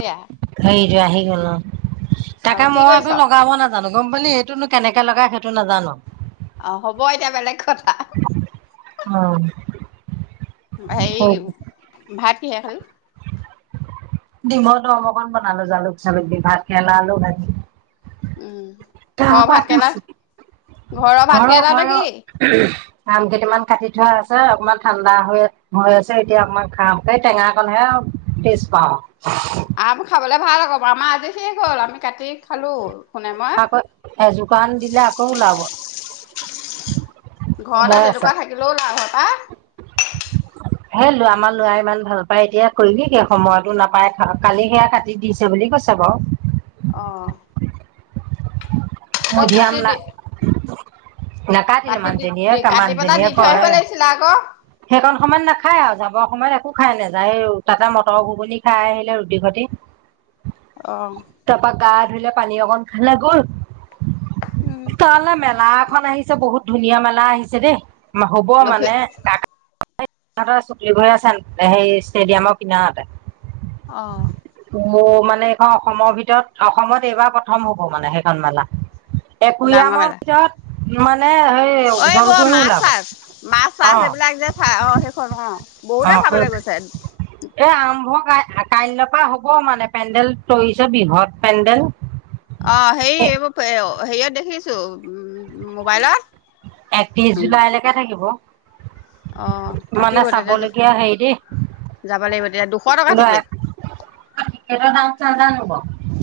সেয়া খেই যোৱা আহি গলো তাকে তাৰপৰা কি মই কৰিছ? আকৌ লগাব নাজো জানো গম পালি, এইটোনো কেনেকে লগাই সেইটো নাজানো। অঁ হ'ব এতিয়া বেলেগ কথা উম হেৰি, ভাত কিহে খালি দিমৰ দম অকণ বনালো, জালুক চালুক দি ভাত কেৰেলা আলু ভাজি উম ঘৰৰ [unintelligible] ভাতকেৰেলা পাপিছো ঘৰৰ ভাতকেৰেলাটো ঘৰ-ঘৰ কি আম কেইটামান কাটি থোৱা আছে অকণমান ঠাণ্ডা হৈ হৈ আছে এতিয়া অকণমান খাও, এই টেঙাকণহে আৰু টেষ্ট পাওঁ। আম খাবলে ভাল আকৌ, আমাৰ আজি শেষ হ'ল আমি কাটি খালো। খুনে মই আকৌ এযোকাৰন দিলে আকৌ ওলাব, ঘৰতে ওলাই তেনেকুৱা আছে। থাকিলেও লাভ হয় পাই সেই ল আমাৰ ল'ৰাই ইমান ভাল পায় এতিয়া কৰিবি কি সময়তো নাপাই কালি সেয়া কাটি দিছে বুলি কৈছে বাৰু। অঁ মধিয়াম লা নাকাাটিলো কাটি দি দি কাটি পেলাই দি মানুজনীয়ে-মানুহজনীয়ে থৈ কৰে, আহিব লাগিছিলে আকৌ সেইকন সময়ত নাখায় আৰু যা অসময়ত একো খাই নাযায়, তাতে মটৰ ঘুগুনি খাই আহিলে ৰুটি সতি। অ টাপা গা ধৰিলোৱা পানী অকন খাই লৈ গ'ল। উম কালে মেলা খন আহিছে বহুত ধুনীয়া মেলা আহিছে দেই। হ'ব লক্ষী মানে, টা তাতে সিহঁতৰ ছুটিং হৈ আছে সেই ষ্টেডিয়ামৰ কিনাৰতে। অঁ। মোৰ মানে এইখন অসমৰ ভিতৰত অসমত এইবাৰ প্ৰথম হ'ব মানে সেইখন মেলা। একুৰিআমৰ ভিতৰত ইমান অ এইবোৰ মাছ চাছ, মাছ অ চাছ এইবিলাক যে চাই অঁ সেইখন অ। অ বহুতে চাবলৈ গৈছে এ আৰম্ভ অঁ কা কাইলৈ পৰা হ'ব মানে পেণ্ডেল তৰিছে বৃহৎ পেণ্ডেল। অঁ হেৰি এ এইবোৰ অঁ, হেৰিয়াত দেখিছোঁ উম মোবাইলত একত্ৰিশ জুলাইলৈকে থাকিব। অঁ মানে থাকিব তেতিয়া যা চাবলগীয়া হেৰি দেই যাব লাগিব তেতিয়া, দুশ টকা টিকেট। চাধ ন হ'ব।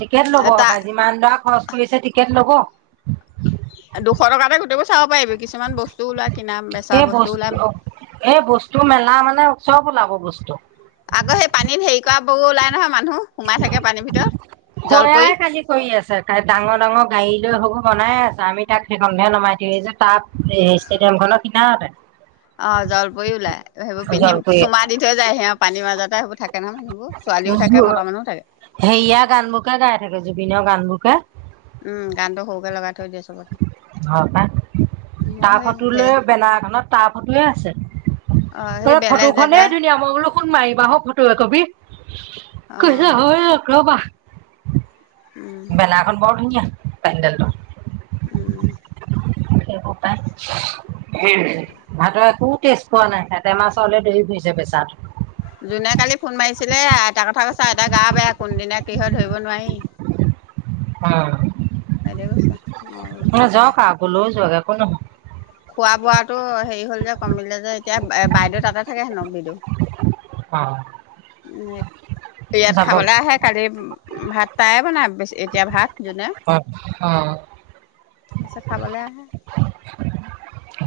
টিকেট ল'ব এটা পাই যিমান দৰা খৰচ। খুলিছে টিকেট ল'ব। দুশ টকাতে গোটব চাব পাৰিবি কিছুমান বস্তু ওলাই। কিনা বেচা এই বস্তু ওলাই -এই বস্তু মেলা মানে চব ওলাব বস্তু। আগৌ সেই পানীত হেৰি কৰা বো ওলাই নহয় মানুহ। সোমাই থাকে পানীৰ ভিতৰত জলপৰি সেয়াই কালি কৰি আছে ডাঙৰ -ডাঙৰ গাড়ী লৈ হ'ব। বনাই আছ আমি তাক সেইখনহে নমাই দিওঁ এই যে তাত ষ্টেডিয়াম খনৰ কিনাৰতে। অহ ', জ্বলপুৰি ওলাই সেইবোৰ পিন্ধিম চুমা দি থৈ যায় সি পানীৰ মাজত। তাই হব থাক। [unintelligible] হেৰিয়াৰ গান বোৰকে গাই থাকে জুবিনৰ গান বোৰ। কহ ', উম', গানটো সৰুকে লগাই থৈ দিয়ে চবতে। অহ ', তাৰ মই ফটো সেই লৈ বেনাৰ এখনত তাৰ ফটোয়ে আছে অ সেই ত বেলেগ ফটো জেগা খনেই ধুনীয়া মই বোলো ফোন মাৰিবা হক ফটো একপি। অ কছ হয় লগ ৰৱা [unintelligible] উম মেলা এখন বৰ ধুনীয়া। পেণ্ডেলটো। উম সেইব পায় ভাত একো টেষ্ট পোৱাত নাই হতে মাছ হলে দেৰি ধুৰিছে বেচাটো। যোনে কালি ফোন মাৰিছিলে আইটা কথা কৈছা আইটা গা বেয়া কোনদিনা কি হয় ধৰিব নোৱাৰি। অহ সেইটোৱে কৈছে মই বোলো ', ম তাকেহে যাওক গ'লৈ যোৱাগৈ। শুন। খোৱা বোৱাটো হেৰি হ'ল যে কমিলে যে এতিয়া বাইদেউ তাতে থাকে হেনক বিদুউ। অহ ', ন ইয়াত খাবলৈ আহে কালি। ভাত তটায়ে বনাইেছি এতিয়া ভাত। অহ ', - অহ ', আ চ খাবলৈ আহে।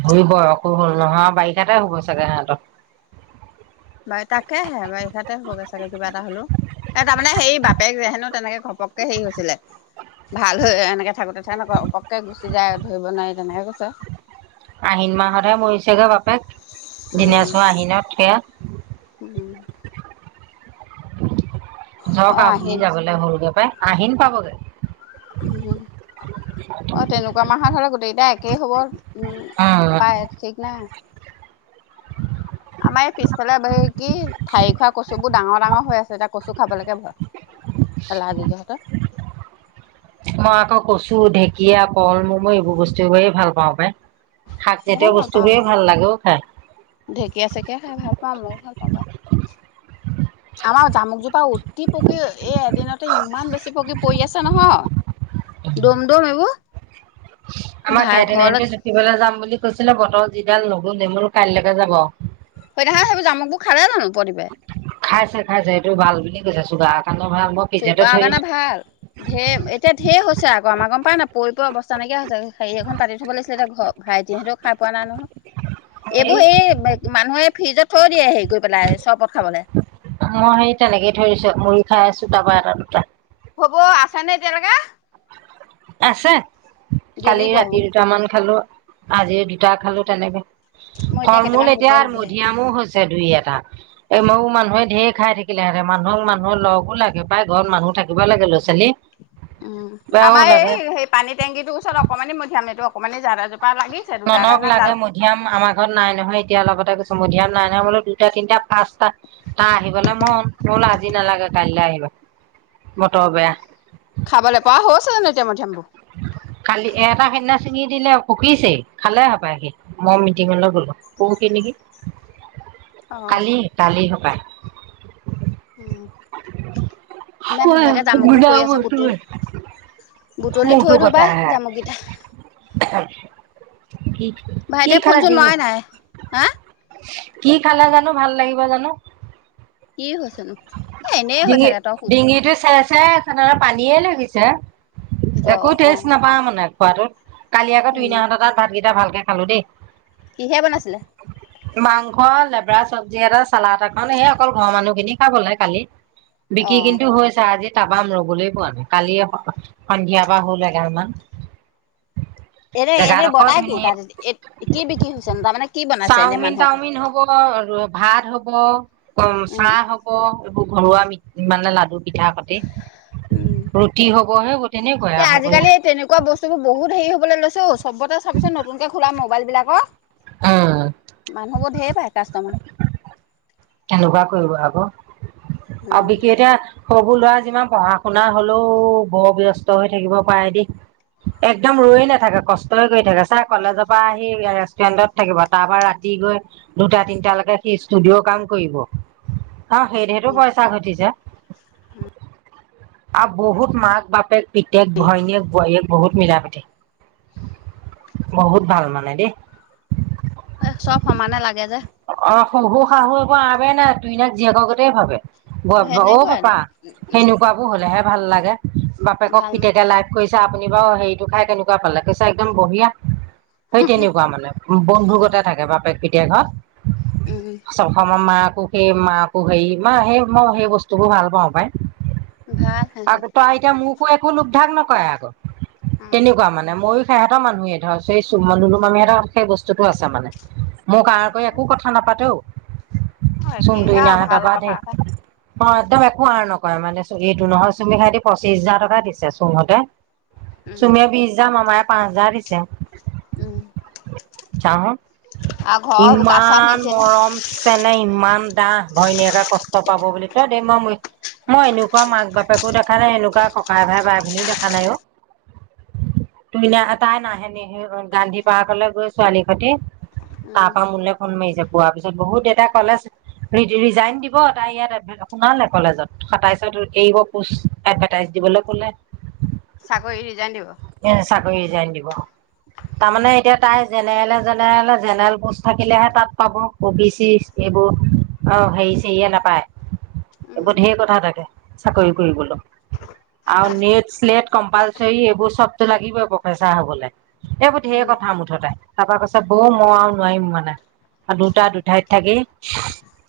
ঘোৰিব অসুখ হ'ল নহয় বাৰিষাতে হুব চাগে সেহঁতৰ। বাৰু তাকে হে বাৰু তাকে হগৈ চাগে কিবা এটা হলো এ তাৰমানে হেৰি বাপেক যে হেনো তেনেকে ঘপককে হেৰি হৈছিলে ভাল হৈ এনেকে থাকোতে থে নক ঘপককে গুচি যায় ধৰিব নোৱাৰি তেনেকে কৈছে। আহিন মাহতহে মৰিছেগৈ বাপেক। দিনেছো উম আহি নত উম স। যক অ আ বুঢ়ি আহিন যাবলৈ হলগে পাই। আহিন পাবগে। উ অ তেনেকুৱা মাহত হলে গোতে দোইতা একেই হব। উম উম পায় ঠিক নাই। আমাৰ এই পিছফালে কি ঠাইি খোৱা কচু বোৰ ডাঙৰ ডাঙৰ হৈ আছে এতিয়া কচু খাবলৈকে ভয় লাহ য যোৰহতৰ। মই আকৌ কচু ঢেকীয়া কল মম' এইবোৰ বস্তু বৰে ভাল পাও বে। ময়ো শাকজাতীয় ভাল বস্তু পাওঁ বোৰে সেইবোৰ ভাল লাগে ও খাই। ঢেকীয়া চেকিয় খাই ভাল পাওঁ মইও ভাল পাওঁ বা আমাৰ জামুকজোপা অতি পকী এই এদিনতে ইমান বেছি পকী পৰি আছে নহয় দম দম এইবোৰ। আমাক ভাই [unintelligible] ঘৰলৈ যাম বুলি কৈছিলে বতৰ যিডাল নগোল মোৰ কাইলৈকে যাব। সেইদিনা খন সেইবোৰ জামুকবোৰ খালে জানো পদিপ এ? আছে সটো ভাল বুলি কৈছে ছোগাৰত। চুগাৰৰ কাৰণে ভাল ঢেৰ এতিয়া ঢেৰ হৈছে আকৌ আমাৰ গম পাও নাপায় পৰি পৰি অৱস্থা নাইকিয়া হৈছে হেৰি এখন তানি থব লাগছিলে ভাইটিহঁতেও খাৰ পোৱা নাই নহয়। হেৰি এইবোৰ সেই মানুহে ফ্ৰিজত থৈও দিয়ে হেৰি কৰি পেলাই চৰপত খাবলে। মই হে তেনেকেই ঠয় দিছো মুৰি খাই আছো তাৰপা এটা দুটা। হ'ব আছ নে এতিয়ালৈকে। আছে। কালি গেলিব ৰাতি দুটামান খালো। আজি দুটা খালো তেনেকে। মই ফল মূল কেইটামান এতিয়া বুটল আৰু দে। মধিয়ামৌ হৈছে। দুই এটা এই ময়ো মানুহে ধেৰ খাই থাকিলে সেহতে মানুহক মানুহৰ লগো লাগে প্ৰায় ঘৰত মানুহ থাকিব লাগে লৈ উম। আমাৰ এই, লাগে। সেই পানীৰ টেংকিটোৰ ওচৰত অকণমানি মধ ঠানি তো অকমানে জ ননক লাগে মধিয়াম আমাৰ ঘৰত নাই নহয়, এতিয়া লগতে গৈছ। মধিয়াম নাই টামোলও দুটা, তিনিটা, পাঁচটা তাৰ, আহিবলৈ মন ময়বোলো আজি নালাগে কাইলৈ আহিবা, বতৰ বেয়া। খাবলৈ পৰা হৈছে জানো মধুয়ামবোৰ খালি এটা সেইনা ছিঙি দিলে পকিছে খালে হপাই মি মই মিটিঙলৈ গলো পৰহি নেকি। অ কালি, কালি হপায়। অ। [unintelligible] বুটলি মূৰটো থৈ দিওঁ বটা পাই হে। জামুককেইটা কি কি ভাইটে খালা ফোনচোন ডিঙি মৰাই নাই, হা। কি খালে জানো ভাল লাগিব জানো? কিহল জানো এ, এনেই হৈ থাকে ত অসুধ ছেৰাই আছে তাৰমানে পানীয়ে জ লাগিছে। অ একোতেষ্ট নাপাও মানে। খোৱাটো কালি আকৌ উম তইনাহঁত তাত ভাত কেইটা ভাল। খালো, দেই। কিহে বনাইছিলে? মাংস লেবেৰা চব্জি এটা, চালাদ এখন নে, সেই অকল ঘৰৰ মানুহখিনিক। খাবলে কালি বিক্ৰী অ কিন্তু হৈছে আজি টাপা ম ৰবলৈ পোৱা নাই কালি সন্ধিয়াৰ পৰা হ'ল এগালমান। এনে, এনে বনাই কি তাত কি বিক্ৰী হৈছে, তাৰমানে কি বনাইছে। এনে চাওমিন মানুহক তাওমিন হ'ব ভাত হব। অম, উম চাহ। এইবোৰ ঘৰুৱা মি মানে লাডু। পিঠা সতে উম, ৰুটি হবহে তেনেকুৱাই এ, আৰু আজিকালি তেনেকুৱা বস্তুবোৰ বহুত হেৰি হবলৈ লৈছে অ। চবতে চাবিচোন নতুনকৈ খোলা মোবাইলবিলাকৰ মানুহবোৰ ধেৰ। পাই কাষ্টমাৰ। কেনেকোৱা কৰিব আক' আৰু উম বিকি এতিয়া হ সৰুবোৰ লৰা যিমান পঢ়া শুনা হলেও বৰ ব্যস্ত হৈ থাকিব পাৰে দেই। একদম ৰয়ে নাথাকে, কষ্টই কৰি থাকে। চা কলেজৰ পৰা আহি ৰেষ্টুৰেণ্টত থাকিব তাৰ পৰাা ৰাতি গৈ দুটা তিনটা লৈকে সি ষ্টুডিঅ কাম। কৰিব। অ, সেইদে টো পইচা ঘটিছে। হম। আৰু বহুত মাক বাপেক। পিতেক, ভনীয়েক, বোৱাৰীয়েক। বহুত মিলা প্ৰীতি, বহুত ভাল মানে দেই। এ চব সমানে লাগে যে। শহু -শাহুৰ পৰা আগে নাই দুইনাক জীয়েকৰ কথাই ভাবে অহ সেনেকুৱাই পাপা আৰু সেনেকুৱাবোৰ হ'লেহে ভাল লাগে বাপেকক ভাল ম ফিতেকে লাৰত কৰিছে তে আপুনি বাৰু, হেৰিটো খাই কেনেকুৱা পালে? কৈছে একদম বঢ়িয়া। সেই তেনেকুৱা মানে উম বন্ধুকতে থাকে বাপেক [unintelligible] উম [unintelligible] সেই মাকো হেৰি, মই সেই মই সেই বস্তু বোৰ ভাল পাওঁ পাই। ভাল সিহঁতৰ আগতে আইতা, এতিয়া মোক। অহ আকৌ একো লোকধাক নকৰে আকৌ উম তেনেকুৱা মানে, ময়ো। সিহঁতৰ মানুহে ধৰ, সেই চুমলোলো মামিহঁতৰ সেই বস্তুটো আছে মানে। মোক আৰ কৰি একো কথা নাপাতেও অ চুমন্দুৰি একেহে না আৰু ভাল ডবা দে কথা এটা অহ একদম একো আৰ নকৰে মানে। চুমিহতে এইটো নহয় চুমি হতে পঁচিশ হাজাৰ টকা দিছে চুঙহতে। উম চুমীয়ে বিছ হাজাৰ মোমায়ে পাঁচ হাজাৰ দিছে উম। যা হক আৰু ঘৰ ইমান মৰম চেনেহ, ইমান দাহ ভৈনীয়েকে কষ্ট পাব বুলি। তই মই মই এনেকুৱা মাক বাপেকো দেখা নাই এনেকুৱা ককাই ভাই বাই ভনীও দেখা নাই অহ। তুমি নাহে তাই নাহে গান্ধী পাৰ্কলৈ গৈ ছোৱালীৰ সৈতে উম তাৰপা মোলৈ নিজে পোৱাৰ পিছত বহুত এাই কলেজ ৰিজাইন দিব তাই ইয়াত সোমালে কলেজত সাতাইশত এৰিব পোচ এডভাৰটাইজ দিবলৈ ক'লে চাকৰি ৰিজাইন দিব? এ ৰিজাইন দিব, তাৰ মানে এতিয়া তাই জেনেৰেলৰ জেনেৰেলৰ জেনেৰেল পোষ্টত দেখিলেহে তাত পাব অ বি চি এইবোৰ অহ হেৰি চেৰিয়ে নাপায় এইবোৰ উম ঢেৰ কথা থাকে চাকৰি কৰিবলৈ আৰু উম নেট, শ্লেট কম্পালচৰি এইবোৰ চবটো লাগিবই প্ৰফেচাৰ হ'বলৈ এইবোৰ ঢেৰ কথা মুঠতে। তাৰপৰা কৈছে বৌ মই আৰু নোৱাৰিম মানে দুটা দুঠাইত থাকি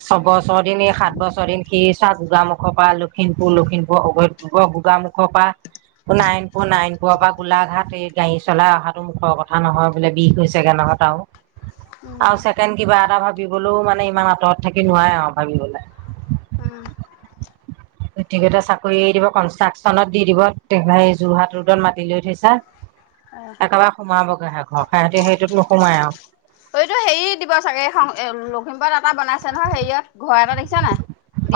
ছবছৰ দিন এই সাত বছৰ দিন সি চোৱা গোগামুখৰ পৰা লখিমপুৰ, লখিমপুৰ গোগামুখৰ পৰা নাৰায়ণপুৰ, নাৰায়ণপুৰৰ পৰা গোলাঘাট এই গাড়ী চলাই অহাটো মুখৰ কথা নহয় বোলে বিষ হৈছেগে নহয় তাৰো উম আৰু ছেকেণ্ড কিবা এটা ভাবিবলৈও মানে ইমান আঁতৰত থাকি নোৱাৰে আৰু ভাবিবলৈ, উম উম গতিকে চাকৰি এৰি দিব কনষ্ট্ৰাকচনত দি দিব‌ তেহে‌ যোৰহাট ৰোডত মাতি লৈ থৈছে অ একেবাৰে সোমাবগৈহে ঘৰ সিহঁতি সেইটোত নোসোমাই আৰু সি দিব চাগে লখিমপুৰত এটা বনাইছে নহয় হেৰিয়াত ঘৰ এটা দেখিছা নে,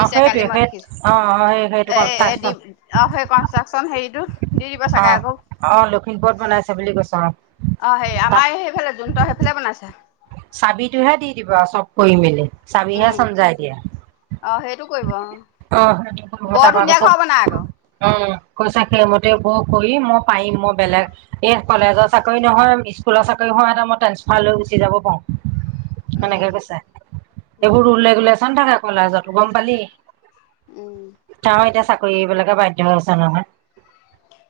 অ কালি সেইটোৱে মই সেই দেখিছো অ সেই সেইটো এহ এহ দি কনষ্ট্ৰাকচন অহ সেই কনষ্ট্ৰাকচন হেৰিটো দি দিব অ চাগে আকৌ অ লখিমপুৰত বনাইছে বুলি কৈছে অ অহ সেই তাত আমাৰ সেইফালে জোনহতৰ সেইফালে বনাইছে। চাবিটোহে দি দিব আৰু চব কৰি মেলি। চাবিহে উম চমজাই দিয়া, অ সেইটো কৰিব অ অহ, সেই বৰ তাৰপা ধুনীয়া চব ঘৰ বনাই আকৌ উম্ কৈছা সেইমতে ব, কৰি মই পাৰিম মই বেলেগ এই কলেজৰ চাকৰি নহয়, স্কুলৰ চাকৰি হয়, এটা মই ট্ৰেন্সফাৰ লৈ গৈছো। জিৰাব পাওঁ। সেনেকে উম কৈছে উম এইবোৰ ৰুল ৰেগুলেচন থাকে। পলাই যোৱাতো গম পালি? উম তাহ এতিয়া চ, এইবিলাকে বাধ্য হৈছে নহয়।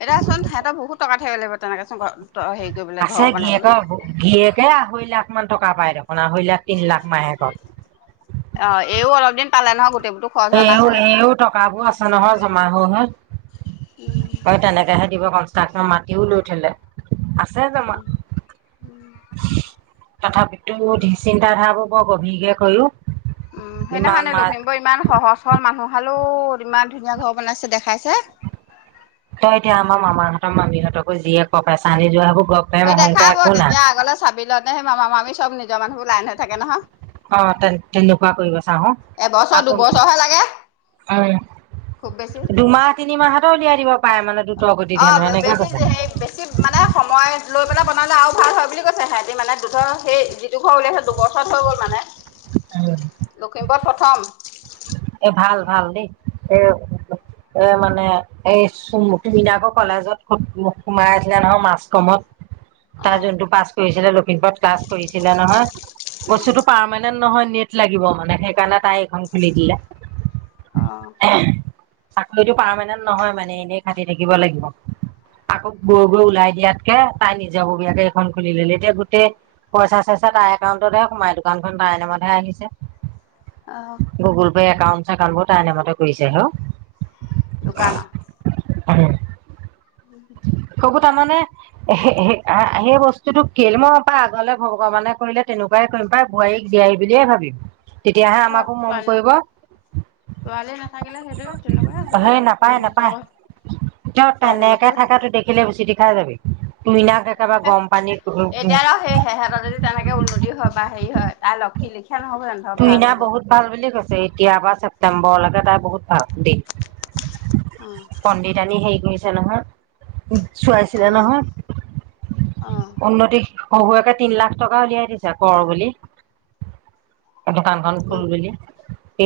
এতিয়া চোন সিহঁতৰ বহুতটকা, থাকিব লাগিব তেনেকেচোন ঘৰত। আছে গীৰীয়েকৰ গীৰীয়েকে আৰহৈ লাখ মান টকা, টকা পাই দেখোন, আঢ়ৈ লাখ, তিন লাখ মাহেকত। অ, এইও অলপ দিন পালে নহয় গো, হেও এইও টকাবোৰ আছে। নহয় জমা হৈ হৈ। উম বাৰু তেনেকেহে দিব কচ, তাত ন ', মাতিও লৈ থলে, আছে জমা উম -উম তথাপিতো চিন্তাধাৰাবোৰ বৰ গভীৰকে কৰিও। উম, ইমান সেইদিখনে মাত লখিমপুৰ ইমান সহজ -সৰল মানুহ হাল, হেল্ল', ইমান ধুনীয়া ঘৰ বনাইছে দেখাইছে। তই এতিয়া আমাৰ মামাহতৰ মামিহঁতকো যিয়ে ক পইচা আনি যোৱা হব। সেই দেখাব তেতিয়া আগলৈ চাবিল ন ', সেই মামা -মামি চব নিজৰ মানুহ, লাইন হৈ থাকে নহয়। অহ ', তেন -তেনেকুৱা কৰিব। এবছৰ আকৌ দুবছৰহে লাগে উম, খুব বেছি। দুমাহ, তিনিমাহটো উলিয়াই দিব, পাৰে মানে দ্ৰুতৰ গতিত অ হেনো ', এনেকে বেছি কৈছে হে, বেছি মানে সময় লৈ পেলাই বনালে আৰু ভাল হয়। বুলি কৈছে হেহেতি মানে দু -ধৰ সেই যিটো ঘৰ ওলিয়াইছে দুবছৰত হৈ গ'ল মানে। উম লখিমপুৰত প্ৰথম। এ, ভাল -ভাল দেই, এ'এ' মানে এই তুমিনে আকৌ কলেজত সোমায়ে দিলা নহয় নহয় মাচ -কমত। অ তাৰ জোনটো পাছ কৰিছিলে লক্ষিমপুৰত ক্লাছ কৰিছিলে নহয় উম বস্তুতটো পাৰমানেণ্, নহয় নেট লাগিব মানে সেইকাৰণে তাই, আং খুলি দিলে। আঃ হ চাকৰিতটো পাৰমানেন্ট নহয় মানে এনেই খাটি থাকিব লাগিব আকৌ গৰু গোৰ ওলাই দিয়াতকে তাই নিজাববীয়াকে এইখন খুলি লিলে এতিয়া গোটেই পইচা চইচা তাই একাউন্টতহে সোমাই দোকানখন তাইৰ নামতহে আহিছে অহ হে একাউণ্ট চেকাউন বোৰ তাই নামতে কৰিছে হেঅ দোকান অহ উম আকৌ তাৰমানে সে সে আ সেই বস্তুটো কেল মই পা আগলে ভগৱানে কৰিলে তেনেকুৱাই কৰিম পাই বোৱাৰীক জীয়াইই বুলিয়ে ভাবিম তেতিয়াহে অ আমাকো মৰম ছোৱালী কৰিব ছোৱালী নাথাকিলে সেইটোৰে তেনেকুৱাই হ'ব সেই লাগে নাপায় নিজৰ ছোৱালী গতে ভাবিব থাকাতটো দেখিলে বিছটি হয় নেকি তুমি না এতিয়া আৰু সেই সেহঁতৰ যদি তেনেকে উন্নতি হয় বা হেৰি হয় তাই লক্ষি লিখি তুইনা বহুত ভাল বুলি কৈছ এতিয়া বা ছেপ্তেম্বৰলৈকে তাই বহুত ভাল দিন অ', পণ্ডিত আনি হেই কৰিছে ছে নহয় উম চোৱাইছিলে অ', নহয় অ', উন্নতি শহুয়েকে তিন লাখ টকা উলিয়াই দিছে কৰ বুলি দোকানখন খুল কোন বুলি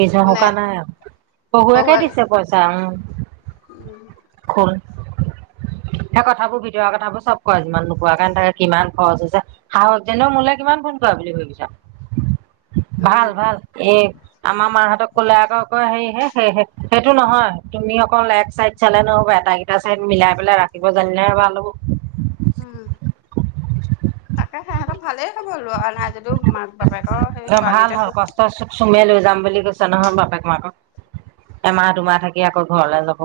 এইজ কোনে শুকা নাই আৰু শহুৱেকে দিছে পইচা উম উম সেই কথাবোৰ ভিতৰুৱা কথাবোৰ চব কয় যিমান নোকোৱাকে নাথাকে কিনাত ঘৰ আছে যে শাহুৱেক জনেও মোলে কিমান ফোন কৰে বুলি ভাবিছা উম, ভাল ভাল এই আমাৰ মা হতক কলে আকৌ আকৌ হেৰি হে সে সেইটো নহয় তুমি অকল এক চাইড চালে নহ'ব আটাই কেইটা চাইদ মিলাই পেলাই ৰাখিব জানিলেহে ভাল হ'ব উম তাকে সে সেকণ ভালেই হব লৰা নাই যদিও মাক বাপেকৰ সেই ভাল ছোৱালীতে হ'ল সুখ কষ্ট চুমে লৈ যাম বুলি কৈছে নহয় বাপেক মাকক এমাহ দুমাহ থাকি আকৌ ঘৰলে যাব।